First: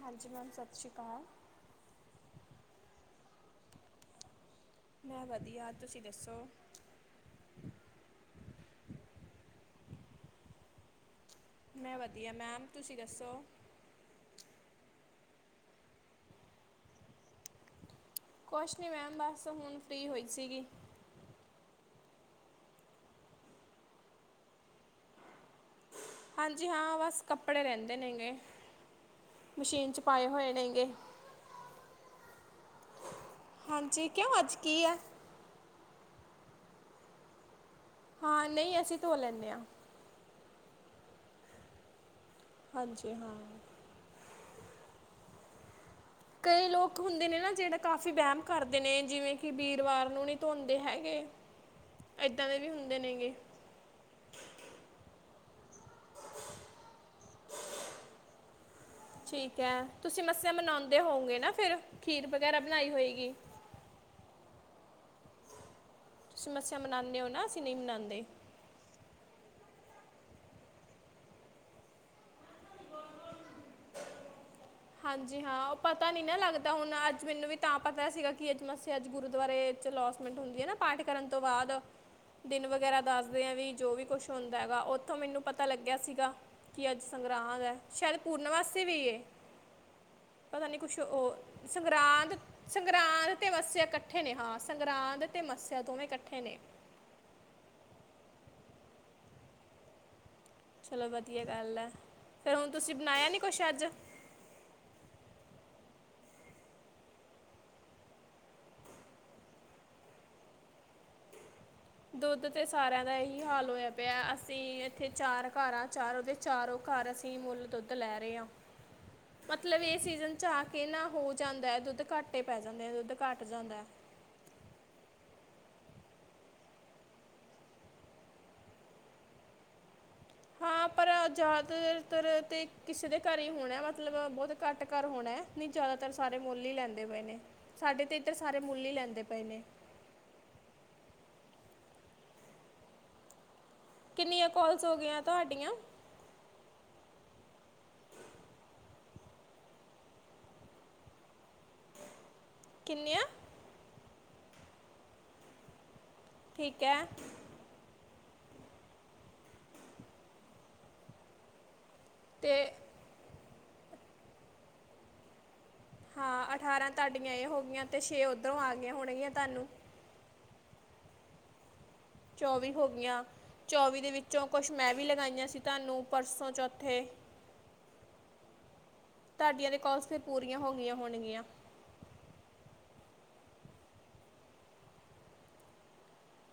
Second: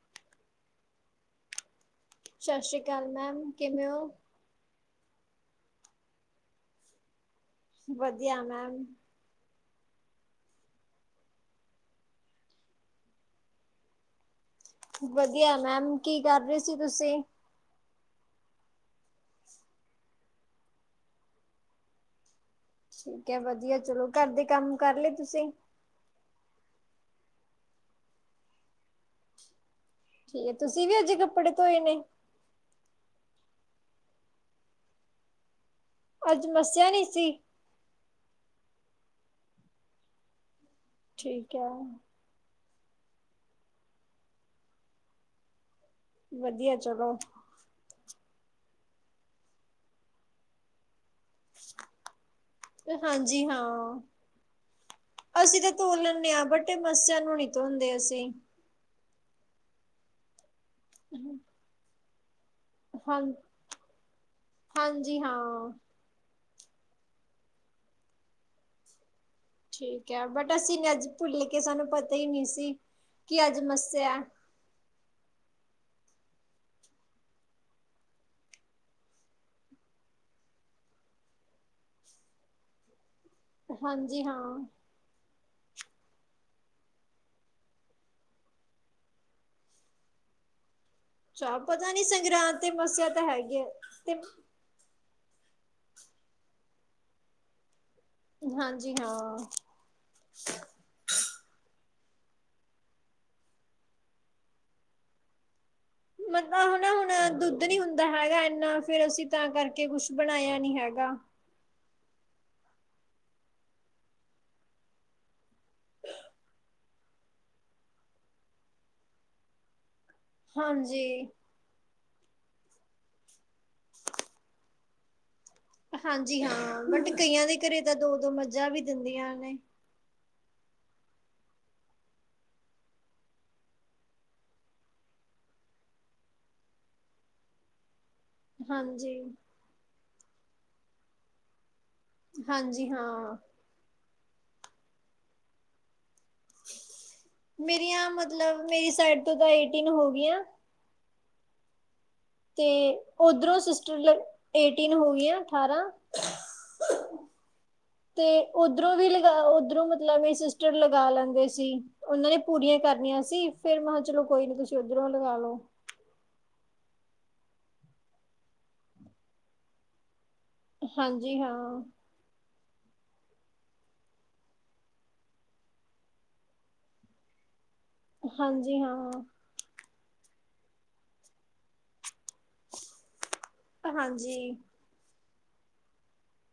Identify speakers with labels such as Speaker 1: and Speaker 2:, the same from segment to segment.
Speaker 1: ਹਾਂਜੀ ਮੈਮ ਸਤਿ ਸ਼੍ਰੀ ਕਾਲ
Speaker 2: ਸਸ਼੍ਰੀ ਕਾਲ ਮੈਮ ਕਿਵੇਂ ੳਂ।
Speaker 1: ਮੈਂ ਵਧੀਆ ਤੁਸੀਂ ਦੱਸੋ?
Speaker 2: ਵਧੀਆ ਮੈਮ
Speaker 1: ਮੈਂ ਵਧੀਆ ਮੈਮ ਤੁਸੀਂ ਦੱਸੋ।
Speaker 2: ਵਧੀਆ ਮੈਮ ਕੀ ਕਰ ਰਹੇ ਸੀ ਤੁਸੀਂ?
Speaker 1: ਕੁਛ ਨੀ ਮੈਮ ਬੱਸ ਹੁਣ ਫ੍ਰਰੀ ਹੋਈ ਸੀਗੀ।
Speaker 2: ਠੀਕ ਹੈ ਵਧੀਆ ਚਲੋ ਘਰ ਦੇ ਕੰਮ ਕਰ ਲਏ ਤੁਸੀਂ।
Speaker 1: ਹਾਂਜੀ ਹਾਂ ਬਸ ਕੱਪੜੇ ਰਹਿੰਦੇ ਨੇਗੇ ਮਸ਼ੀਨ ਚ ਪਾਏ
Speaker 2: ਠੀਕ
Speaker 1: ਹੋਏ
Speaker 2: ਹੈ ਤੁਸੀਂ
Speaker 1: ਨੇਗੇ
Speaker 2: ਵੀ ਅਜੇ ਕੱਪੜੇ ਧੋਏ ਨੇ
Speaker 1: ਹਾਂਜੀ ਕਿਉਂ ਅੱਜ ਕੀ ਹੈ?
Speaker 2: ਅੱਜ ਮੱਸਿਆ ਨਹੀ ਸੀ-
Speaker 1: ਹਾਂ ਨਹੀਂ ਅਸੀਂ ਧੋ ਲੈਂਣੇ ਹਾਂ।
Speaker 2: ਠੀਕ ਹੈ
Speaker 1: ਹਾਂਜੀ ਹਾਂ। ਕਈ
Speaker 2: ਵਧੀਆ
Speaker 1: ਲੋਕ
Speaker 2: ਚਲੋ
Speaker 1: ਹੁੰਦੇ ਨੇ ਨਾ ਜਿਹੜਾ- ਕਾਫੀ ਵਹਿਮ ਕਰਦੇ ਨੇ ਜਿਵੇਂ ਕਿ ਵੀਰਵਾਰ ਨੂੰ ਨਹੀਂ ਧੋਂਦੇ ਹੈਗੇ। ਇੱਦਾਂ ਦੇ ਵੀ ਹੁੰਦੇ ਨੇਗੇ
Speaker 2: ਹਾਂਜੀ ਹਾਂ। ਅਸੀਂ ਤਾਂ ਧੋ ਲੈਂਨਦੇ ਹਾਂ ਬਟੇ ਮੱਸਿਆ ਨੂੰ ਨਹੀਂ ਧੋਂਦੇ ਅਸੀਂ।
Speaker 1: ਠੀਕ ਹੈ ਤੁਸੀਂ ਮੱਸ ਮਨਾਉਂਦੇ ਹੋਗੇ ਨਾ ਫਿਰ- ਖੀਰ- ਗੈਰਾ ਬਣਾਈ
Speaker 2: ਹਾਂ
Speaker 1: ਹੋਏਗੀ‌।
Speaker 2: ਹਾਂਜੀ ਹਾਂ।
Speaker 1: ਤੁਸੀ ਮੱਸਿਆ ਮਨਾਦੇ ਹੋ ਨਾ ਅਸੀਂ ਨਹੀਂ ਮਨਾਦੇ-
Speaker 2: ਠੀਕ ਹੈ ਬਟ ਅਸੀਂ ਅੱਜ ਭੁੱਲ ਕੇ ਸਾਨੂੰ ਪਤਾ ਹੀ ਨਹੀਂ ਸੀ ਕੀ ਅੱਜ ਮੱਸਿਆ-
Speaker 1: ਹਾਂਜੀ ਹਾਂ ਉਹ ਪਤਾ ਨੀ ਨਾ ਲੱਗਦਾ ਹੁਣ ਅੱਜ ਮੈਨੂੰ ਵੀ ਤਾਂ ਪਤਾ ਸੀਗਾ ਕਿ ਅੱਜ ਮੱਸਿਆ ਅੱਜ ਗੁਰੂਦੁਆਰੇ ਚ ਲੋਸਮੈਂਟ ਹੁੰਦੀ ਹੈ ਨਾ ਪਾਠ ਕਰਨ ਤੋਂ ਬਾਅਦ ਦਿਨ ਵਗੈਰਾ ਦੱਸ- ਦੇ ਵੀ ਜੋ ਵੀ
Speaker 2: ਹਾਂਜੀ
Speaker 1: ਕੁਛ
Speaker 2: ਹਾਂ।
Speaker 1: ਹੁੰਦਾ ਹੈਗਾ ਉੱਥੋਂ ਮੈਨੂੰ ਪਤਾ- ਪਤਾ ਲੱਗਿਆ ਸੀਗਾ ਕਿ ਅੱਜ ਸੰਗਰਾਂਦ ਹੈ ਸ਼ਾਇਦ ਪੂਰਨਮਾਸੀ ਵੀ ਏ। ਪਤਾ ਨੀ- ਕੁਛ
Speaker 2: ਅੱਛਾ ਪਤਾ ਨੀ
Speaker 1: ਸੰਗਰਾਂਦ
Speaker 2: ਤੇ ਮੱਸਿਆ ਤਾਂ
Speaker 1: ਸੰਗਰਾਂਦ '
Speaker 2: ਹੈਗੀ ਆ
Speaker 1: ਮੱਸਿਆ
Speaker 2: ਤੇ
Speaker 1: ਇਕੱਠੇ ਨੇ ਹਾਂ ਸੰਗਰਾਂਦ ਤੇ ਮੱਸਿਆ ਦੋਵੇਂ ਇਕੱਠੇ ਨੇ-
Speaker 2: ਹਾਂਜੀ ਹਾਂ।
Speaker 1: ਚਲੋ ਵਧੀਆ ਗੱਲ ਹੈ ਫੇਿਰ ਹੁਣ ਤੁਸੀਂ ਬਣਾਇਆ ਨੀ ਕੁਛ ਅੱਜ?
Speaker 2: ਮਤਲੱਬ ਹਨਾ ਹੁਣ ਦੁੱਧ ਨੀ ਹੁੰਦਾ ਹੈਗਾ ਇਨਾ ਫਿਰ ਅਸੀਂ ਤਾਂ ਕਰਕੇ ਕੁਛ ਬਣਾਇਆ ਨੀ ਹੈਗਾ।
Speaker 1: ਦੁੱਧ ਤੇ ਸਾਰਿਆਂ ਦਾ ਇਹੀ ਹਾਲ ਹੋਇਆ ਪਿਆ ਅਸੀਂ ਇੱਥੇ ਚਾਰ ਘਰ ਹ ਚਾਰੋਂ ਦੇ ਚਾਰੋਂ ਘਰ ਅਸੀਂ ਮੁੱਲ ਦੁੱਧ ਲੈ ਰਹੇ ਹਾਂ ਮੱਤਲਬ ਇਹ ਸੀ ਝਾ ਕਿ ਨਾ
Speaker 2: ਹਾਂਜੀ
Speaker 1: ਹੋ ਜਾਂਦਾ ਹੈ ਦੁੱਧ ਘੱਟੇ ਪੈ ਜਾਂਦੇ ਆ ਦੁੱਧ ਘੱਟ ਜਾਂਦਾ।
Speaker 2: ਹਾਂਜੀ ਹਾਂ ਮੈਂ ਕਿਹਾ ਕਈਆਂ ਦੇ ਘਰੇ ਤਾਂ ਦੋ ਦੋ ਮੱਝਾਂ ਵੀ ਦਿੰਦੀਆਂ ਨੇ
Speaker 1: ਹਾਂ ਪਰ ਜ਼ਿਆਦਾ ਤੱਰ ਤੇ ਕਿਸੇ ਦੇ ਘਰ ਹੀ ਹੋਣਾ ਮੱਤਲਬ ਬਹੁਤ ਘੱਟ ਘਰ ਹੋਣਾ ਨਹੀਂ ਜ਼ਿਆਦਾਤਰ ਸਾਰੇ ਮੁੱਲ ਹੀ ਲੈਂਦੇ ਪਏ ਨੇ ਸਾਡੇ ਤੇ- ਤੇ ਸਾਰੇ ਮੁੱਲ ਹੀ
Speaker 2: ਹਾਂਜੀ
Speaker 1: ਲੈਂਦੇ ਪਏ ਨੇ-
Speaker 2: ਹਾਂਜੀ ਹਾਂ।
Speaker 1: ਕਿੰਨੀਆਂ ਕੋਲਸ ਹੋ ਗਈਆਂ ਤੁਹਾਡੀਆਂ?
Speaker 2: ਮੇਰੀਆਂ ਮੱਤਲਬ ਮੇਰੀ ਸਾਈਡ ਤੋਂ ਤਾਂ ਏਟੀਂਨ ਹੋ ਗਈਆਂ ਤੇ
Speaker 1: ਕਿੰਨੀਆਂ
Speaker 2: ਉਧਰੋਂ ਸਿਸੱਟਰ ਏਟੀਨ ਹੋ ਗਈਆਂ ਅਠਾਰਾਂ।
Speaker 1: ਠੀਕ ਹੈ।
Speaker 2: ਤੇ ਉਓਧਰੋਂ ਵੀ ਲਗਾ ਉਓਧਰੋਂ ਮਤਲਬ ਮ ਸਿਸਟਰ ਲਗਾ ਲੈਂਦੇ ਸੀ। ਉਹਨਾਂ ਨੇ
Speaker 1: ਤੇ
Speaker 2: ਪੂਰੀਆਂ ਕਰਨੀਆਂ ਸੀ। ਫੇਰ ਮੈਂ ਕਿਹਾ ਚਲੋ ਕੋਈ ਨੀ ਤੁਸੀਂ ਉੱਧਰੋਂ ਲਗਾ ਲੋੋ।
Speaker 1: ਹਾਂ ਅਠਾਰਾਂ ਤੁਹਾਡੀਆਂ ਹੋ ਗਆਂ ਤੇ ਛੇ ਉਓਧਰੋਂ ਆ ਗਈਆਂ ਹੋਣਗੀਆਂ ਤੁਹਾਨੂੰ।
Speaker 2: ਹਾਂਜੀ ਹਾਂ।
Speaker 1: ਚੌਵੀ ਹੋ ਗਈਆਂ ਚੌਵੀ ਦੇ ਵਿੱਚੋਂ ਕੁਛ ਮੈਂ ਵੀ ਲਗਾਈਆਂ ਸੀ ਤੁਹਾਨੂੰ ਪਰਸੋਂ ਚੌਥੇ
Speaker 2: ਹਾਂਜੀ ਹਾਂ।
Speaker 1: ਤੁਹਾਡੀਆਂ ਦੇ ਕੋਸ ਫ ਪੂਰੀਆਂ ਹੋ ਗਈਆਂ ਹੋਣਗੀਆਂ।
Speaker 2: ਹਾਂਜੀ।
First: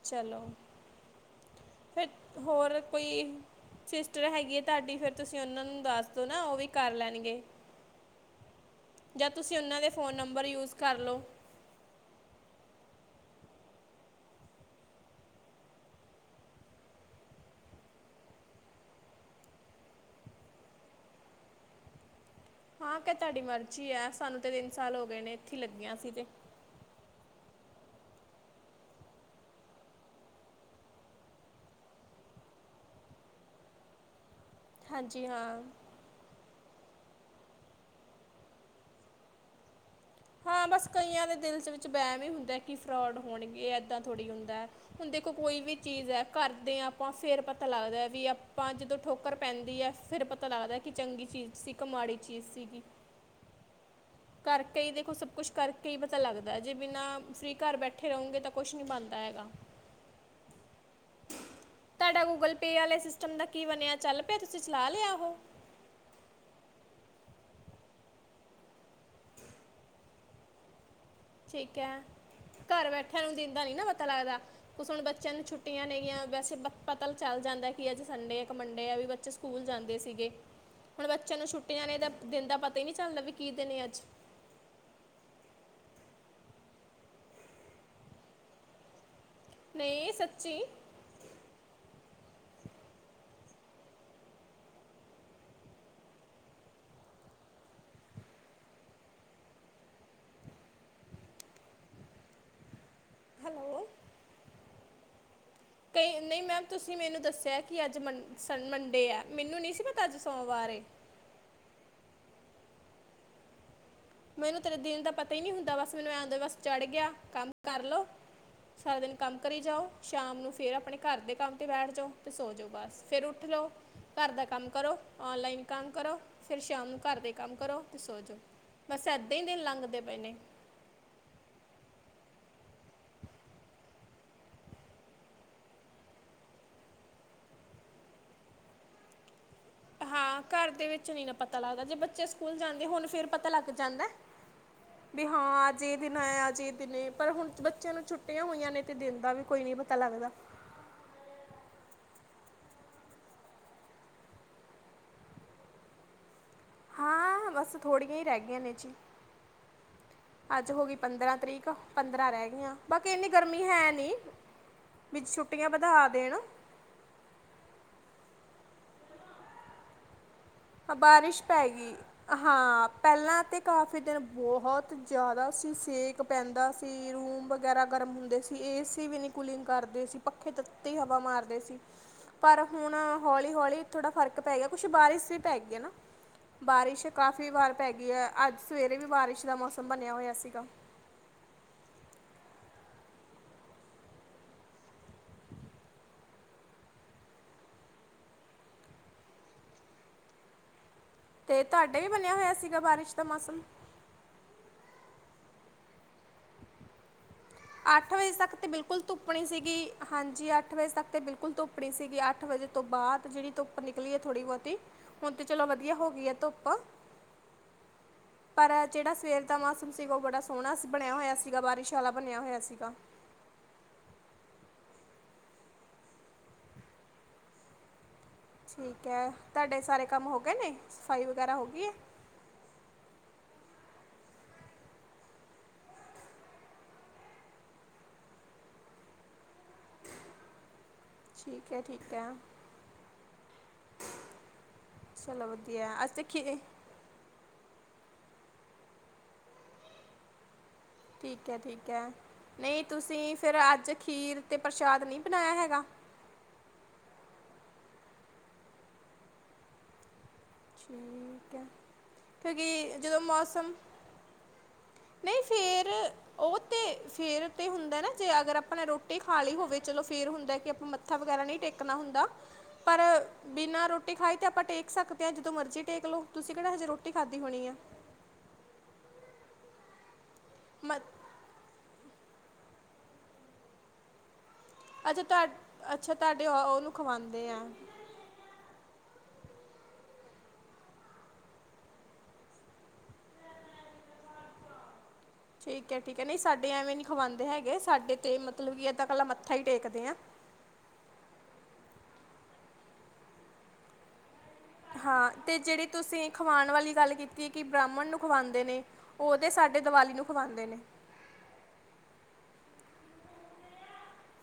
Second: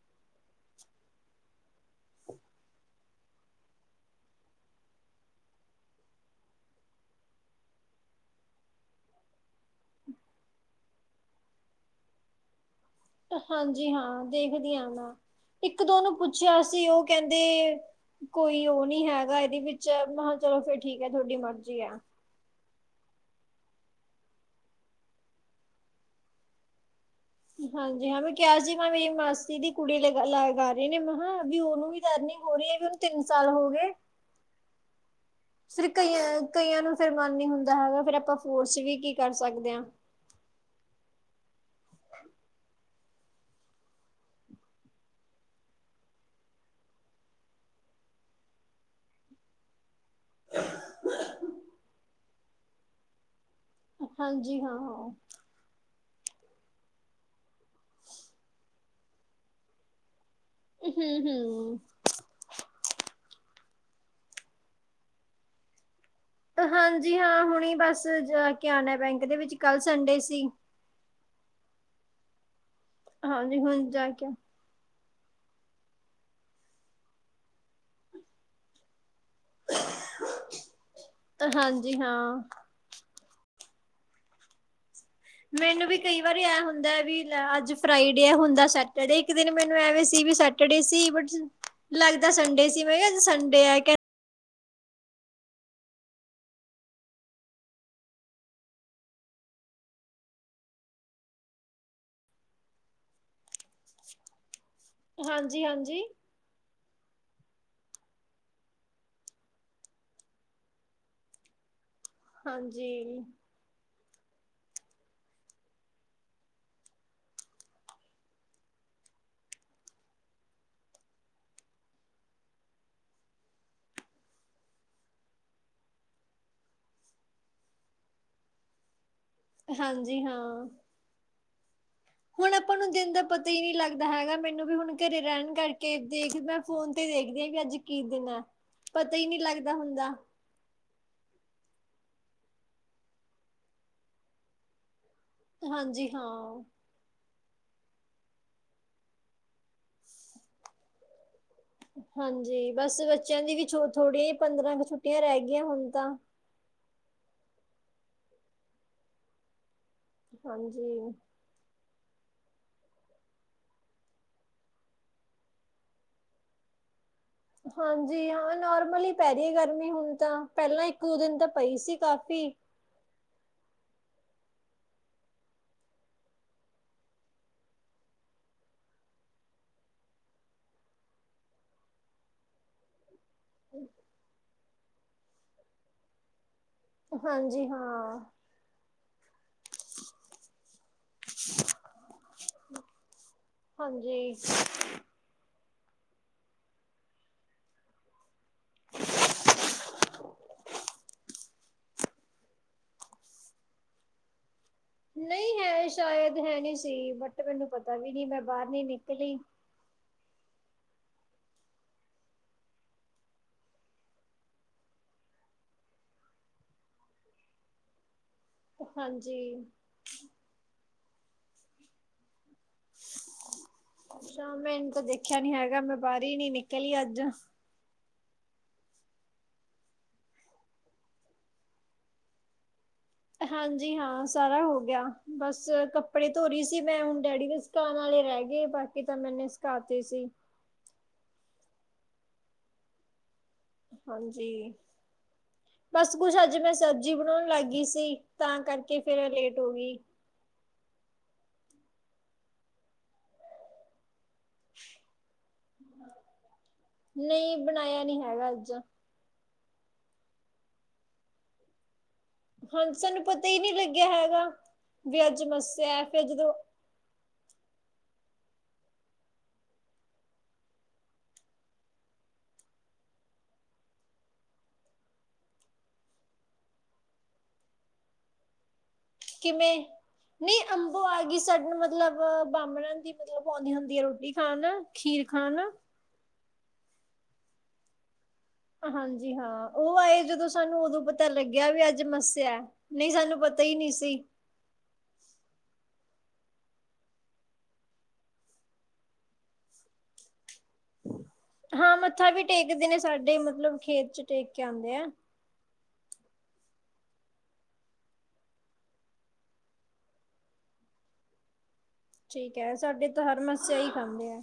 Speaker 1: ਚਲੋ ਫਿਰ ਹੋਰ ਕੋਈ ਸਿਸਟਰ ਹੈਗੀ ਹੈ ਤੁਹਾਡੀ ਫਿਰ ਤੁਸੀਂ ਉਹਨਾਂ ਨੂੰ ਦੱਸ ਦੋ ਨਾ ਉਹ ਵੀ ਕਰ ਲੈਣਗੇ ਜਾਂ ਤੁਸੀਂ ਉਹਨਾਂ ਦੇ ਫੋਨ ਨੰਬਰ ਯੂਜ ਕਰ ਲੋ।
Speaker 2: ਹਾਂਜੀ ਹਾਂ ਦੇਖਦੀ ਹਾਂ ਮੈਂ ਇੱਕ ਦੋ ਨੂੰ ਪੁੱਛਿਆ ਸੀ ਉਹ ਕਹਿੰਦੇ ਕੋਈ ਉਹ ਨੀ ਹੈਗਾ ਇਹਦੇ ਵਿੱਚ ਮੈਂ ਚਲੋ ਫਿਰ ਠੀਕ ਹੈ ਤੁਹਾਡੀ ਮਰਜੀ ਆ।
Speaker 1: ਹਾਂ ਕਿ ਤੁਹਾਡੀ ਮਰਜ਼ੀ ਆ ਸਾਨੂੰ ਤੇ ਤਿੰਨ ਸਾਲ ਹੋ ਗਏ ਨੇ ਇੱਥੇ ਲੱਗੀਆਂ ਸੀ ਤੇ
Speaker 2: ਹਾਂਜੀ ਹਾਂ ਮੈਂ ਕਿਹਾ ਸੀ ਮੈਂ ਮੇਰੀ ਮਾਸੀ ਦੀ ਕੁੜੀ ਲ ਲਗਾ ਰਹੇ ਨੇ ਮੈਂ ਵੀ ਉਹਨੂੰ ਵੀ ਦਰਨਿੰਗ ਹੋ ਰਹੀ ਹੈ ਵੀ ਉਹਨੂੰ ਤਿੰਨ ਸਾਲ ਹੋ ਗਏ।
Speaker 1: ਹਾਂਜੀ ਹਾਂ
Speaker 2: ਫਿਰ ਕਈਆਂ ਕਈਆਂ ਨੂੰ ਫੇਰ ਮਨ ਨੀ ਹੁੰਦਾ ਹੈਗਾ ਫੇਰ ਆਪਾਂ ਫੋਰਸ ਵੀ ਕੀ ਕਰ ਸਕਦੇ ਹਾਂ।
Speaker 1: ਹਾਂ ਬਸ ਕਈਆਂ ਦੇ ਦਿਲ ਵਿੱਚ ਵਹਿਮ ਹੀ ਹੁੰਦਾ ਕਿ ਫਰੋਡ ਹੋਣਗੇ ਏਦਾਂ ਥੋੜ੍ਹੀ ਹੁੰਦਾ ਹੁਣ ਦੇਖੋ ਕੋਈ ਵੀ ਚੀਜ਼ ਹੈ ਕਰਦੇ ਹ ਆਪਾਂ ਫਰ ਪਤਾ ਲੱਗਦਾ ਵੀ ਆਪਾਂ ਜਦੋਂ ਠੋਕਰ ਪੈਂਦੀ ਹੈ। ਫਿਰ ਪਤਾ ਲੱਗਦਾ ਕਿ ਚੰਗੀ ਚੀਜ਼ ਸੀ ਇੱਕ ਮਾੜੀ ਚੀਜ਼ ਸੀਗੀ
Speaker 2: ਹਾਂਜੀ ਹਾਂ।
Speaker 1: ਕਰਕੇ ਹੀ
Speaker 2: ਹਾਂ।
Speaker 1: ਦੇਖੋ ਸਭ ਕੁਛ ਕਰਕੇ ਕੀ ਹੀ ਪਤਾ ਲੱਗਦਾ ਜੇ ਬਿਨਾਂ ਫਰੀ ਘਰ ਬੈਠੇ ਰਹੋਗੇ ਤਾਂ ਕੁਛ ਨੀ ਬਣਦਾ ਹੈਗਾ।
Speaker 2: ਹਮ ਹਮ।
Speaker 1: ਤੁਹਾਡਾ ਗੂਗਲ ਪੇ ਵਾਲੇ ਸਮ ਦਾ ਕੀ ਬਣਿਆ ਚੱਲ ਪਿਆ ਤੁਸੀਂ ਚਲਾ ਲਿਆ ਉਹ
Speaker 2: ਹਾਂਜੀ ਹਾਂ ਹੁਣ ਬਸ ਜਾ ਕੇ ਆਣਾ ਬੈਂਕ ਦੇ ਵਿੱਚ ਕੱਲ ਸੰਡੇ ਸੀ।
Speaker 1: ਚ ਕ ਘਰ ਬੈਠਿਆਂ ਨੂੰ
Speaker 2: ਹਾਂਜੀ
Speaker 1: ਦਿਨਦਾ ਨ ਨਹੀਂ ਨਾ
Speaker 2: ਹੁਣ
Speaker 1: ਪਤਾ
Speaker 2: ਜਾ ਕੇ
Speaker 1: ਲੱਗਦਾ ਕੁਛ ਹੁਣ ਬੱਚ ਬੱਚਿਆਂ ਨੂੰ ਛੁੱਟੀਆਂ ਨੇਗੀਆਂ ਵੈਸੇ ਪਤਾ ਚੱਲ ਜਾਂਦਾ ਕਿ ਅੱਜ ਸੰਡੇ ਆ ਇੱਕ ਮੰਡੇ ਆ ਵੀ ਬ ਸਕੂਲ ਜਾਂਦੇ ਸੀਗੇ ਹੁਣ ਬੱਚਿਆਂ ਨੂੰ ਛੁੱਟੀਆਂ ਨੇ
Speaker 2: ਹਾਂਜੀ
Speaker 1: ਦਾ
Speaker 2: ਹਾਂ।
Speaker 1: ਦਿਨ ਦਾ ਪਤਾ ਹੀ ਨਹੀਂ ਚੱਲਦਾ ਵੀ ਕੀ ਦੇ ਨੇ ਅੱਜ
Speaker 2: ਮੈਨੂੰ ਵੀ ਕਈ ਵਾਰੀ ਐ ਹੁੰਦਾ ਹੈ ਵੀ ਅੱਜ ਫਰਾਈਡੇ ਹੈ ਹੁੰਦਾ ਸੈਟਰਡੇ। ਇੱਕ ਦਿਨ ਮੈਨੂੰ ਐਵੇਂ
Speaker 1: ਨਹੀਂ
Speaker 2: ਸੀ ਵੀ
Speaker 1: ਸੱਚੀ
Speaker 2: ਸੈਟਰਡੇ ਸੀ ਬਟ ਲੱਗਦਾ। ਸੰਡੇ ਸੀ ਮੈਂ ਕਿਹਾ ਸੰਡੇ ਆ ਕਹਿੰ
Speaker 1: ਹੈਲੋ
Speaker 2: ਹਾਂਜੀ। ਹਾਂਜੀ
Speaker 1: ਕਈ ਨਹੀਂ ਮੈਂ ਤੁਸੀਂ ਮੈਨੂੰ ਦੱਸਿਆ ਕਿ ਅੱਜ ਮੰ ਮੰਡੇ ਹੈ ਮੈਨੂੰ ਨੀ ਸੀ ਪਤਾ ਅੱਜ ਸੋਮਵਾਰ
Speaker 2: ਹਾਂਜੀ।
Speaker 1: ਮੈਨੂੰ ਤੇਰੇ ਦਿਨ ਦਾ ਪਤਾ ਹੀ ਨਹੀਂ ਹੁੰਦਾ ਬਸ ਮੈਨੂੰ ਐਂ ਬਸ ਚੜ੍ਹ ਗਿਆ ਕੰਮ ਕਰ ਲਓ ਸਾਰਾ ਦਿਨ ਕੰਮ ਕਰੀ ਜਾਓ ਸ਼ਾਮ ਨੂੰ ਫਿਰ ਆਪਣੇ ਘਰ ਦੇ ਕੰਮ ਤੇ ਬੈਠ ਜਾਓ ਤੇ ਸੋ ਜਾਓ ਬਸ ਫਿਰ ਉੱਠ ਲਓ ਘਰ ਦਾ ਕੰਮ ਕਰੋ ਨਲਾਈਨ ਕੰਮ ਕਰੋ ਫਿਰ ਸ਼ਾਮ ਨੂੰ ਘਰ ਦੇ ਕੰਮ ਕਰੋ ਤੇ ਸੋ ਜਾਓ। ਬਸੰਤ
Speaker 2: ਹਾਂਜੀ ਹਾਂ ਹੁਣ ਆਪਾਂ ਨੂੰ ਦਿਨ ਦਾ ਪਤਾ ਹੀ ਨਹੀਂ ਲੱਗਦਾ ਹੈਗਾ ਮੈਨੂੰ ਵੀ ਹੁਣ ਘਰੇ ਰਹਿਣ ਕਰਕੇ ਦੇਖ ਮੈਂ ਫ਼ੋਨ ਤੇ ਦੇਖਦੀ ਹਾਂ ਵੀ ਅੱਜ ਕੀ ਦਿਨ ਹੈ ਪਤਾ ਹੀ ਨਹੀਂ ਲੱਗਦਾ ਹੁੰਦਾ
Speaker 1: ਹਾਂ ਘਰ ਦੇ ਵਿੱਚ ਨੀ ਨਾ ਪਤਾ ਲੱਗਦਾ ਜੇ ਬੱਚੇ ਸਕੂਲ ਜਾਂਦੇ ਹੁਣ ਫਿਰ ਪਤਾ ਲੱਗ ਜਾਂਦਾ ਵੀ ਹਾਂ ਅੱਜ ਇਹ
Speaker 2: ਹਾਂਜੀ
Speaker 1: ਦਿਨ ਆ ਅੱਜ
Speaker 2: ਹਾਂ
Speaker 1: ਇਹ ਦਿਨ ਪਰ ਹੁਣ ਬੱਚਿਆਂ ਨੂੰ ਛੁੱਟੀਆਂ ਹੋਈਆਂ ਨੇ ਤੇ ਦਿਨ ਦਾ ਵੀ ਕੋਈ ਨੀ ਪਤਾ ਲੱਗਦਾ
Speaker 2: ਹਾਂਜੀ ਬਸ ਬੱਚਿਆਂ ਦੀ ਵੀ ਥੋੜੀਆਂ ਪੰਦਰਾਂ ਕੁ ਛੁੱਟੀਆਂ ਰਹਿ ਗਈਆਂ ਹੁਣ ਤਾਂ
Speaker 1: ਹਾਂ ਬੱਸ ਥੋੜੀਆਂ ਹੀ ਰਹਿ ਗਈਆਂ ਨੇ ਜੀ ਅੱਜ ਹੋ ਗਈ
Speaker 2: ਹਾਂਜੀ
Speaker 1: ਪੰਦਰਾਂ ਤੱਰੀਕ ਪੰਦਰਾਂ ਰਹਿ ਗਈਆਂ ਬਾਕੀ ਇੰਨੀ ਗਰਮੀ ਹੈ ਨੀ ਵਿੱਚ ਛੁੱਟੀਆਂ ਵੱਧਾ ਦੇਣ
Speaker 2: ਹਾਂਜੀ ਹਾਂ ਨੋਰਮਲੀ ਹੀ ਪੈ ਰਹੀ ਹੈ ਗਰਮੀ ਹੁਣ ਤਾਂ ਪਹਿਲਾਂ ਇੱਕ ਦੋ ਦਿਨ
Speaker 1: ਬਾਰਿਸ਼
Speaker 2: ਤਾਂ
Speaker 1: ਪੈ
Speaker 2: ਪਈ
Speaker 1: ਗਈ
Speaker 2: ਸੀ ਕਾਫੀ
Speaker 1: ਹਾਂ ਪਹਿਲਾਂ ਤਾਂ ਕਾਫੀ ਦਿਨ ਬਹੁਤ ਜ਼ਿਆਦਾ ਸੀ ਸੇਕ ਪੈਂਦਾ ਸੀ ਰੂਮ ਵਗੈਰਾ ਗਰਮ ਹੁੰਦੇ ਸੀ ਏ ਸੀ ਵੀ ਨਹੀਂ ਕੂਲਿੰਗ ਕਰਦੇ ਸੀ ਪੱਖੇ ਤੱਤੀ ਹਵਾ ਮਾਰਦੇ ਸੀ ਪਰ ਹੁਣ ਹੌਲੀ ਹੌਲੀ ਥੋੜਾ ਫਰਕ ਪੈ ਗਿਆ ਕੁਛ ਬਾਰਿਸ਼ ਸੀ ਪੈ ਗ ਨਾ ਬਾਰਿਸ਼ ਕਾਫ਼ੀ
Speaker 2: ਹਾਂਜੀ
Speaker 1: ਵਾਰ ਪੈ ਗਈ
Speaker 2: ਹਾਂ
Speaker 1: ਹੈ ਅੱਜ ਸਵੇਰੇ ਵੀ ਬਾਰਿਸ਼ ਦਾ ਮੌਸਮ ਬਣਿਆ ਹੋਇਆ ਸੀਗਾ
Speaker 2: ਹਾਂਜੀ
Speaker 1: ਤੇ ਤੁਹਾਡਾ ਵੀ ਬਣਿਆ ਹੋਇਆ ਸੀਗਾ ਬਾਰਿਸ਼ ਦਾ ਮੌਸਮ
Speaker 2: ਨਹੀਂ ਹੈ ਸ਼ਾਇਦ ਹੈ ਨਹੀਂੀ ਸੀ ਬਟ ਮੈਨੂੰ ਪਤਾ ਵੀ
Speaker 1: ਅੱਠ
Speaker 2: ਨਹੀਂ
Speaker 1: ਵਜੇ
Speaker 2: ਮੈਂ
Speaker 1: ਤੱਕ
Speaker 2: ਬਾਹਰ
Speaker 1: ਤੇ
Speaker 2: ਨੀ
Speaker 1: ਬਿਲਕੁਲ
Speaker 2: ਨਿਕਲੀ
Speaker 1: ਤੁੁੱਪਣੀ ਸੀਗੀ ਹਾਂਜੀ ਅੱਠ ਅੱਠ ਵਜੇ ਤੱਕ ਤੇ ਬਿਲਕੁਲ ਧੁੱਪ ਨੀ ਸੀਗੀ ਅੱਠ ਵਜੇ ਤੋਂ ਬਾਅਦ ਜਿਹੜੀ ਧੁੱਪ ਨਿਕਲੀ ਹੈ ਥੋੜ੍ਹੀ ਬਹੁਤੀ ਹੁਣ ਤੇ ਚਲੋ ਵਧੀਆ ਹੋ ਗਈ ਹੈ ਧੁੱਪ ਪਰ ਜਿਹੜਾ ਸਵੇਰ
Speaker 2: ਹਾਂਜੀ
Speaker 1: ਦਾ ਮੌਸਮ ਸੀਗਾ ਉਹ ਬੜਾ ਸੋਹਣਾ ਸੀਗਾ ਬਣਿਆ ਹੋਇਆ ਸੀਗਾ ਬਾਰਿਸ਼ ਵਾਲਾ ਬਣਿਆ ਹੋਇਆ ਸੀਗਾ
Speaker 2: ਸ਼ਾਮ ਮੈਂ ਇਹਨੂੰ ਤਾਂ ਦੇਖਿਆ ਨੀ ਹੈਗਾ ਮੈਂ ਬਾਹਰੀ ਨੀ ਨਿਕਲੀ ਅੱਜ
Speaker 1: ਠੀਕ ਹੈ ਤੁਹਾਡੇ ਸਾਰੇ ਕੰਮ ਹੋ ਗਏ ਨੇ ਸਫ਼ਾਈ ਵਗੈਰਾ ਹੋ ਗਈ ਹੈ
Speaker 2: ਹਾਂਜੀ ਹਾਂ ਸਾਰਾ ਹੋ ਗਿਆ ਬੱਸ ਕੱਪੜੇ ਧੋ ਰਹੀ ਸੀ ਮੈਂ ਹੁਣ ਡੈਡੀ ਦੇ ਸਿਕਾਉਣ ਵਾਲੇ ਰਹਿ ਗਏ ਬਾਕੀ ਤਾਂ ਮੈਨੇ ਸੁਕਾਤੇ ਸੀ
Speaker 1: ਠੀਕ ਹੈ ਠੀਕ ਹੈ
Speaker 2: ਹਾਂਜੀ
Speaker 1: ਚਲੋ ਵਧੀਆ
Speaker 2: ਬਸ
Speaker 1: ਤੇ
Speaker 2: ਕੁਛ
Speaker 1: ਖੀ
Speaker 2: ਅੱਜ ਮੈਂ ਸਬਜ਼ੀ ਬਣਾਉਣ ਲੱਗ ਗਈ ਸੀ ਤਾਂ ਕਰਕੇ ਫਿਰ ਲੇਟ ਹੋ ਗਈ
Speaker 1: ਠੀਕ ਹੈ ਠੀਕ ਹੈ ਨਹੀਂ ਤੁਸੀਂ ਫਿਰ ਅੱਜ ਖੀਰ ਤੇ ਪ੍ਰਸ਼ਾਦ ਨਹੀਂ ਬਣਾਇਆ ਹੈਗਾ [unintelligible]
Speaker 2: ਨਹੀਂ ਬਣਾਇਆ ਨਹੀਂ ਹੈਗਾ ਅੱਜ
Speaker 1: ਠੀਕ ਹੈ ਕਿਉਂਕਿ
Speaker 2: ਹਾਂਜੀ
Speaker 1: ਜਦੋਂ
Speaker 2: ਸਾਨੂੰ ਪਤਾ ਹੀ ਨਹੀਂ
Speaker 1: ਮੌਸਮ
Speaker 2: ਲੱਗਿਆ ਹੈਗਾ ਵੀ
Speaker 1: ਨਹੀਂ
Speaker 2: ਅੱਜ
Speaker 1: ਫੇਰ
Speaker 2: ਮੱਸਿਆ ਫਿਰ ਜਦੋਂ
Speaker 1: ਉਹ ਤੇ ਫੇਰ ਤੇ ਹੁੰਦਾ ਨਾ ਜੇ ਅਗਰ ਆਪਾਂ ਨੇ ਰੋਟੀ ਖਾ ਲਈ ਹੋਵੇ ਚਲੋ ਫੇਰ ਹੁੰਦਾ ਕਿ ਆਪਾਂ ਮੱਥਾ ਵਗੈਰਾ ਨਹੀਂ ਟੇਕਣਾ ਹੁੰਦਾ ਪਰ ਬਿਨਾਂ ਰੋਟੀ ਖਾਈ ਤੇ ਆਪਾਂ ਟੇਕ ਸਕਦੇ ਹਾਂ ਜਦੋਂ ਮਰਜ਼ੀ ਟੇਕ ਲਓ ਤੁਸੀਂ ਕਿਹੜਾ ਹਜੇ ਰੋਟੀ ਖਾਧਦੀ ਹੋਣੀ ਏ।
Speaker 2: ਕਿਵੇਂ ਨਹੀਂ ਅੰਬੋ ਆ ਗਈ ਸਾਡ ਮਤਲਬ ਬਾਹਮਣ ਦੀ ਮਤਲਬ ਆਉਂਦੀ ਹੁੰਦੀ ਹੈ ਰੋਟੀ। ਖਾਣ
Speaker 1: ਅੱਛਾ
Speaker 2: ਖੀਰ
Speaker 1: ਤੁਹਾ
Speaker 2: ਖਾਣ
Speaker 1: ਅੱਛਾ ਤੁਹਾਡੇ ਆ ਉਹਨੂੰ ਖਵਾਾਂਉਦੇ ਹੈ।
Speaker 2: ਹਾਂਜੀ ਹਾਂ ਉਹ ਆਏ ਜਦੋਂ ਸਾਨੂੰ ਉਦੋਂ ਪਤਾ ਲੱਗਿਆ ਵੀ ਅੱਜ ਮੱਸਿਆ ਨਹੀਂ ਸਾਨੂੰ ਪਤਾ ਹੀ ਨਹੀਂ ਸੀ।
Speaker 1: ਠੀਕ ਹੈ ਠੀਕ ਹੈ ਨਹੀਂ ਸਾਡੇ ਐਵੇਂ ਨੀ ਖਵਾਉਂਦੇ ਹੈਗੇ ਸਾਡੇ ਤੇ ਮਤਲਬ ਕਿ ਏਦਾਂ ਕੱਲਾ ਮੱਥਾ ਹੀ ਟੇਕਦੇ ਆ।
Speaker 2: ਹਾਂ ਮੱਥਾ ਵੀ ਟੇਕਦੇ ਨੇ ਸਾਡੇ ਮਤਲਬ ਖੇਤ ਚ ਟੇਕ ਕੇ ਆਉਂਦੇ ਆ
Speaker 1: ਹਾਂ ਤੇ ਜਿਹੜੀ ਤੁਸੀਂ ਖਵਾਣ ਵਾਲੀ ਗੱਲ ਕੀਤੀ ਕਿ ਬ੍ਰਾਹਮਣ ਨੂੰ ਖਵਾਉਂਦੇ ਨੇ ਉਹਦੇ ਸਾਡੇ ਦੀਵਾਲੀ ਨੂੰ ਖਵਾਉਂਦੇ ਨੇ।
Speaker 2: ਠੀਕ ਹੈ ਸਾਡੇ ਤਾਂ ਹਰ ਮਸਿਆ ਹੀ ਕਰਦੇ ਆ।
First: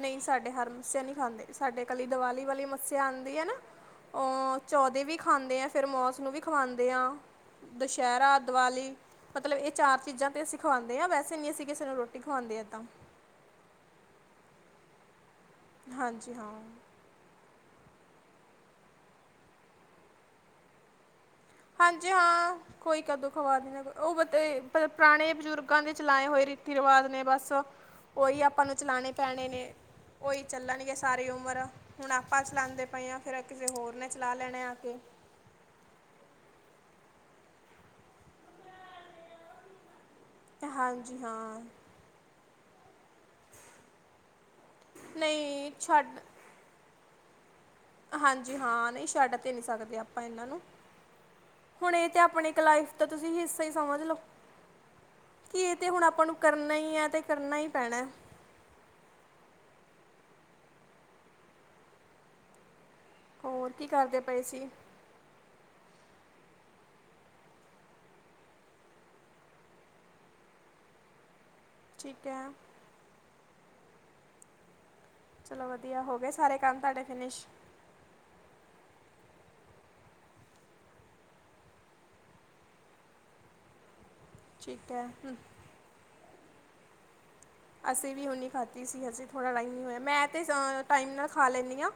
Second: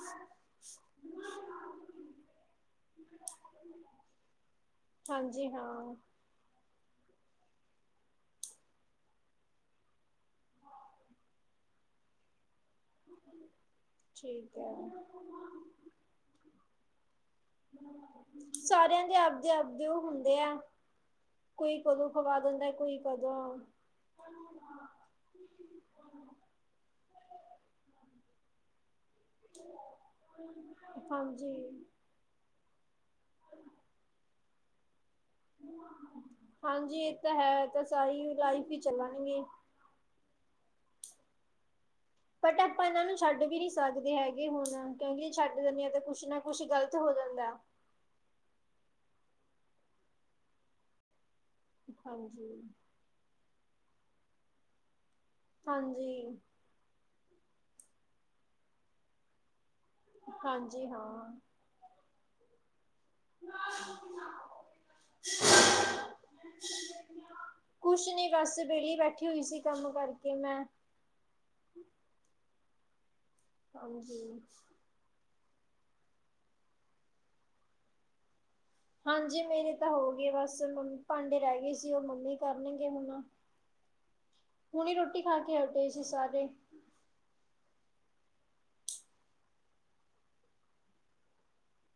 Speaker 1: ਨਹੀਂ ਸਾਡੇ ਹਰ ਮੱਸਿਆ ਨਹੀਂ ਖਾਂਦੇ ਸਾਡੇ ਇਕੀ ਦੀਵਾਲੀ ਵਾਲੀ ਮੱਸਿਆ ਆਉਂਦੀ ਹੈ ਨਾ ਅ ਚੌਦੇ ਵੀ
Speaker 2: ਹਾਂਜੀ
Speaker 1: ਖਾਂਦੇ ਆ ਫਿਰ
Speaker 2: ਹਾਂ
Speaker 1: ਮੌਸ ਨੂੰ ਵੀ ਖਾਂਦੇ। [unintelligible] ਦੁਸਹਿਰਾ ਦੀਵਾਲੀ ਮਤਲਬ ਇਹ ਚਾਰ ਚੀਜ਼ਾਂ ਤੇ ਅਸੀਂ ਖਵਾਾਂਂਦੇ ਹਾਂ ਵੈਸੇ ਨੀ ਅਸੀਂ ਕਿਸੇ ਨੂੰ ਰੋਟੀ ਖਵਾਉਂਦੇ ਏਦਾਂ
Speaker 2: ਠੀਕ ਐ।
Speaker 1: ਹਾਂਜੀ ਹਾਂ।
Speaker 2: ਸਾਰਿਆਂ ਦੇ ਆਪਦੇ ਆਪਦੇ ਹੁੰਦੇ ਆ। ਕੋਈ ਕਦੋਂ
Speaker 1: ਹਾਂਜੀ
Speaker 2: ਖਵਾ
Speaker 1: ਹਾਂ
Speaker 2: ਦਿੰਦਾ
Speaker 1: ਕੋਈ ਕਦੋਂ ਖਵਾ ਨਾ ਉਹ ਬ ਪੁਰਾਣੇ ਬਜ਼ੁਰਗਾਂ ਦੇ ਚਲਾਏ ਹੋਏ ਰੀਤੀ ਰਿਵਾਜ਼ ਨੇ। ਬਸ ਉਹੀ ਆਪਾਂ ਨੂੰ ਚਲਾਣੇ ਭੈਣੇ ਨੇ ਉਹੀ ਚੱਲਣਗੇ ਸਾਰੀ
Speaker 2: ਹਾਂਜੀ
Speaker 1: ਉਮਰ ਹੁਣ ਆਪਾਂ ਚਲਾਂਦੇ ਪਏ ਹਾਂ ਫਿਰ ਕਿਸੇ ਹੋਰ ਨੇ ਚਲਾ ਲੈਣੇ ਆ ਕੇ
Speaker 2: ਹਾਂਜੀ ਇਹ ਤਾਂ ਹੈ ਤਾਂ ਸਾਰੀ ਲਾਈਫ ਹੀ ਚੱਲਣਗੇ।
Speaker 1: ਹਾਂਜੀ ਹਾਂ।
Speaker 2: ਬਟ ਆਪਾਂ ਇਹਨਾਂ ਨੂੰ ਛੱਡ ਵੀ ਨੀ ਸਕਦੇ ਹੈਗੇ। ਹੋਣ ਕਿਉਂਕਿ ਛੱਡ
Speaker 1: ਨਹੀਂ
Speaker 2: ਦੇਦੇਾਂ ਤੇ
Speaker 1: ਛੱਡ
Speaker 2: ਕੁੱਛ ਨਾ ਕੁੱਛ ਗਲਤ ਹੋ ਜਾਂਦਾ।
Speaker 1: ਹਾਂਜੀ ਹਾਂ ਨਹੀਂ ਸ਼ਡ ਤੇ ਨੀ ਸਕਦੇ ਆਪਾਂ ਇਹਨਾਂ ਨੂੰ ਹੁਣ ਇਹ ਤੇ ਆਪਣੇ ਇੱਕ
Speaker 2: ਹਾਂਜੀ
Speaker 1: ਲਾਈਫ ਦਾ ਤੁਸੀਂ ਹ ਸਹੀ ਸਮਝ ਲੋ। ਕੀ ਇਹ ਤੇ ਹੁਣ ਆਪਾਂ ਨੂੰ
Speaker 2: ਹਾਂਜੀ,
Speaker 1: ਕਰਨਾ ਹੀ ਹੈ ਤੇ ਕਰਨਾ ਹੀ ਪੈਣਾ।
Speaker 2: ਹਾਂਜੀ ਹਾਂ।
Speaker 1: ਹੋਰ ਕੀ ਕਰਦੇ ਪਏ ਸੀ।
Speaker 2: ਕੁਛ ਨੀ ਬਸ ਵੇਲੀ ਬੈਠੀ ਹੋਈ ਸੀ ਕੰਮ ਕਰਕੇ ਮੈਂ
Speaker 1: ਠੀਕ ਹੈ।
Speaker 2: ਹਾਂਜੀ
Speaker 1: ਚਲੋ ਵਧੀਆ ਹੋ ਗਏ ਸਾਰੇ ਕੰਮ ਤੁਹਾਡੇ ਫਿਨਿਸ਼
Speaker 2: ਹਾਂਜੀ ਮੇਰੇ ਤਾਂ ਹੋ ਗਏ ਬਸ ਮੰ ਭਾਂਡੇ ਰਹਿ ਗਏ ਸੀ ਉਹ ਮੰਮੀ ਕਰਨਗੇ ਹੁਣ
Speaker 1: ਠੀਕ
Speaker 2: ਹੁਣੇ
Speaker 1: ਹੈ
Speaker 2: ਰੋਟੀ
Speaker 1: ਹਮ,
Speaker 2: ਖਾ ਕੇ ਹਟੇ ਸੀ ਸਾਰੇ
Speaker 1: ਅਸੀਂ ਵੀ ਹੁੰਨੀ ਖਾਂਦੀ ਸੀ ਹਜੇ ਥੋੜਾ ਟਾਈਮ ਨਹੀਂ ਹੋਇਆ ਮੈਂ ਤੇ ਟਾਈਮ ਨਾਲ ਖਾ ਲੈਂਦੀ ਹਾਂ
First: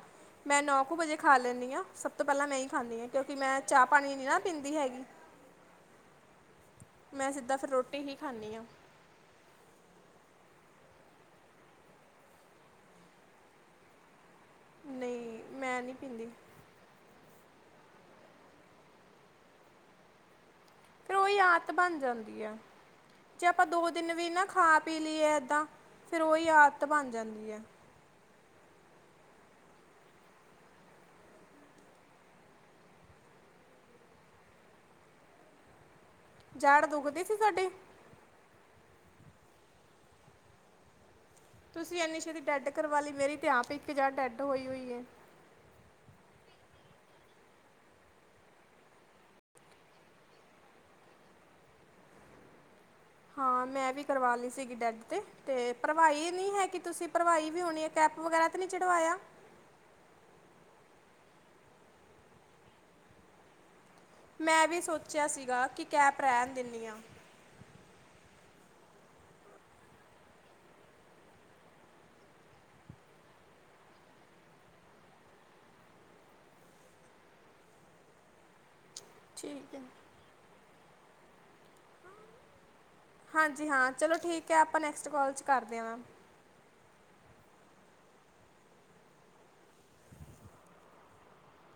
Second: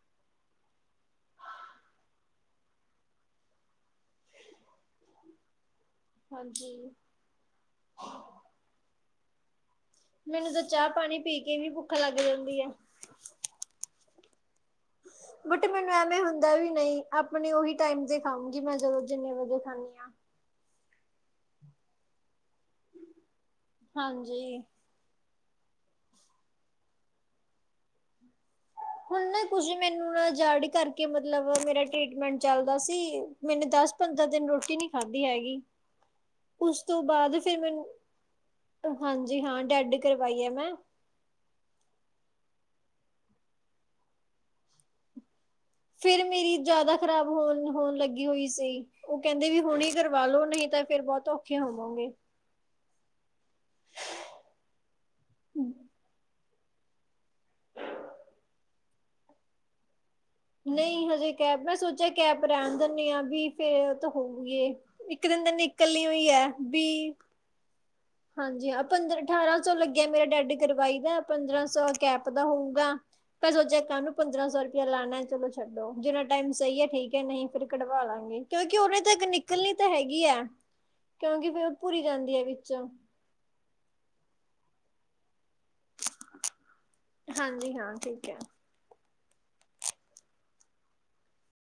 Speaker 1: ਮੈਂ ਨੋ ਕੁ ਵਜੇ ਖਾ ਲੈਂਦੀ ਹਾਂ ਸਭ ਤੋਂ ਪਹਿਲਾਂ ਮੈਂ ਹੀ ਖਾਂਦੀ ਹੈ ਕਿਉਂਕਿ ਮੈਂ ਚਾਹ ਪਾਣੀ ਨੀ ਨਾ ਪੀਂਦੀ ਹੈਗੀ।
Speaker 2: ਹਾਂਜੀ
Speaker 1: ਮੈਂ ਸਿੱਧਾ ਫਿਰ ਰੋਟੀ ਹੀ ਖਾਂਦੀ ਹਾਂ।
Speaker 2: ਮੈਨੂੰ ਤਾਂ ਚਾਹ ਪਾਣੀ ਪੀ ਕੇ ਵੀ ਭੁੱਖਾ ਲੱਗ ਜਾਂਦੀ ਆ।
Speaker 1: ਨਹੀਂ
Speaker 2: ਬਟੇ
Speaker 1: ਮੈਂ
Speaker 2: ਮੈਨੂੰ
Speaker 1: ਨਹੀਂ
Speaker 2: ਐਵੇਂ
Speaker 1: ਪੀਂਦੀ
Speaker 2: ਹੁੰਦਾ ਵੀ ਨਹੀਂ। ਆਪਣੇ ਉਓਹੀ ਟਾਈਮ ਤੇ ਖਾਊਗੀ ਮੈਂ ਜਦੋਂ ਜਿੰਨੇ ਵਜੇ ਖਦੀ ਆ।
Speaker 1: ਫਿਰ ਉਹੀ ਆਦਤ ਬਣ ਜਾਂਦੀ ਹੈ। ਜੇ ਆਪਾਂ ਦੋ ਦਿਨ ਵੀ ਨਾ
Speaker 2: ਹਾਂਜੀ।
Speaker 1: ਖਾ ਪੀ ਲਈਏ। ਤਾਂ ਫੇਰ ਉਹੀ ਆਦਤ ਬਣ ਜਾਂਦੀ ਹੈ।
Speaker 2: ਹੁਣ ਨਾ ਕੁਝ ਮੈਨੂੰ ਨਾ ਜਾੜ ਕਰਕੇ ਮਤਲਬ ਮੇਰਾ ਟਰੀਟਮੈਂਟ ਚੱਲਦਾ ਸੀ ਮੈਨੂੰ ਦਸ ਪੰਦਰਾਂ ਦਿਨ ਰੋਟੀ ਨਹੀਂ ਖਾਧੀ ਹੈਗੀ। ਉਸ
Speaker 1: ਜੜ
Speaker 2: ਤੋਂ
Speaker 1: ਦੁਖਦੀ ਸੀ
Speaker 2: ਬਾਅਦ ਫੇਰ
Speaker 1: ਤੁਹਾਡੀ
Speaker 2: ਮੈਨੂੰ ਹਾਂਜੀ ਹਾਂ ਡੈਡ ਕਰਵਾਈ ਹੈ ਮੈਂ
Speaker 1: ਤੁਸੀਂ ਐਨੀ ਸ਼ੇ ਦੀ ਡੈਡ ਕਰਵਾ ਲਈ ਮੇਰੀ ਤੇ ਆਪ ਇੱਕ ਜਾਰ ਡੈਡ ਹੋਈ ਹੋਈ ਹੈ।
Speaker 2: ਫਿਰ ਮੇਰੀ ਜ਼ਿਆਦਾ ਖ਼ਰਾਬ ਹੋਣ ਹੋਣ ਲੱਗੀ ਹੋਈ ਸੀ ਉਹ ਕਹਿੰਦੇ ਵੀ ਹੁਣੇ ਕਰਵਾ ਲੋੋ ਨਹੀਂ ਤਾਂ ਫੇਿਰ ਬਹੁਤ ਔਖੇ ਹੋਵਾਂਗੇ।
Speaker 1: ਹਾਂ ਮੈਂ ਵੀ ਕਰਵਾ ਲਈ ਸੀਗੀ ਡੈਡ ਤੇ ਤੇ ਪਰਵਾਈ ਨਹੀਂ ਹੈਗੀ। ਕਿ ਤੁਸੀਂ ਭਰਵਾਈ ਵੀ ਹੋਣੀ ਹੈ ਕੈਪ ਵਗੈਰਾ ਤੇ ਨਹੀਂ ਚੜਵਾਇਆ?
Speaker 2: ਨਹੀਂ ਹਜੇ ਕੈਬ ਮੈਂ ਸੋਚਿਆ ਕੈਬ ਰਹਿਣ ਦਦੇ ਆਂ ਵੀ ਫਿਰ-'
Speaker 1: ਮੈਂ
Speaker 2: ਹੋਊਏ
Speaker 1: ਵੀ ਸੋਚਿਆ
Speaker 2: ਇੱਕ ਦਿਨ ਤਾਂ
Speaker 1: ਸੀਗਾ ਕਿ
Speaker 2: ਨਿਕਲਣੀ
Speaker 1: ਕੈਪ
Speaker 2: ਹੋਈ ਹੈ
Speaker 1: ਰਹਿਣ ਦਿੰਦੀ ਹਾਂ
Speaker 2: ਵੀ। ਹਾਂਜੀ ਹਾਂ ਪੰਦਰ ਅਠਾਰਾਂ ਸੌ ਲੱਗਿਆ ਮੇਰਾ ਡੈਡੀ ਕਰਵਾਈ ਦਾ ਪੰਦਰਾਂ ਸੌ ਕੈਪ ਦਾ ਹੋਊਗਾ ਮ ਸੋਚਿਆ ਕਾਹ ਨੂੰ ਪੰਦਰਾਂ ਸੌ ਰੁਪਇਆ ਲਾਣਾ। ਚਲੋ ਛੱਡੋ ਜਿੰਨਾ ਟਾਈਮ ਸਹੀ ਹੈ ਠੀਕ ਹੈ ਨਹੀਂ ਫਿਰ ਕਢਵਾ ਲਾਂਗੇ ਕਿਉਂਕਿ ਉਹਨੇ ਤੱਕ ਨਿਕਲਣੀ
Speaker 1: ਠੀਕ ਹੈ
Speaker 2: ਤਾਂ ਹੈਗੀ ਹੈ। ਕਿਉਂਕਿ ਫਿਰ ਉਹ ਭੁਰੀ ਜਾਂਦੀ ਹੈ ਵਿੱਚ
Speaker 1: ਹਾਂਜੀ ਹਾਂ ਚਲੋ ਠੀਕ ਹੈ ਆਪਾਂ ਨੈਕਸਟ ਕਾਲ ਚ। ਕਰਦਿਆਂ ਵਾਂ।
Speaker 2: ਹਾਂਜੀ ਹਾਂ ਠੀਕ ਹੈ।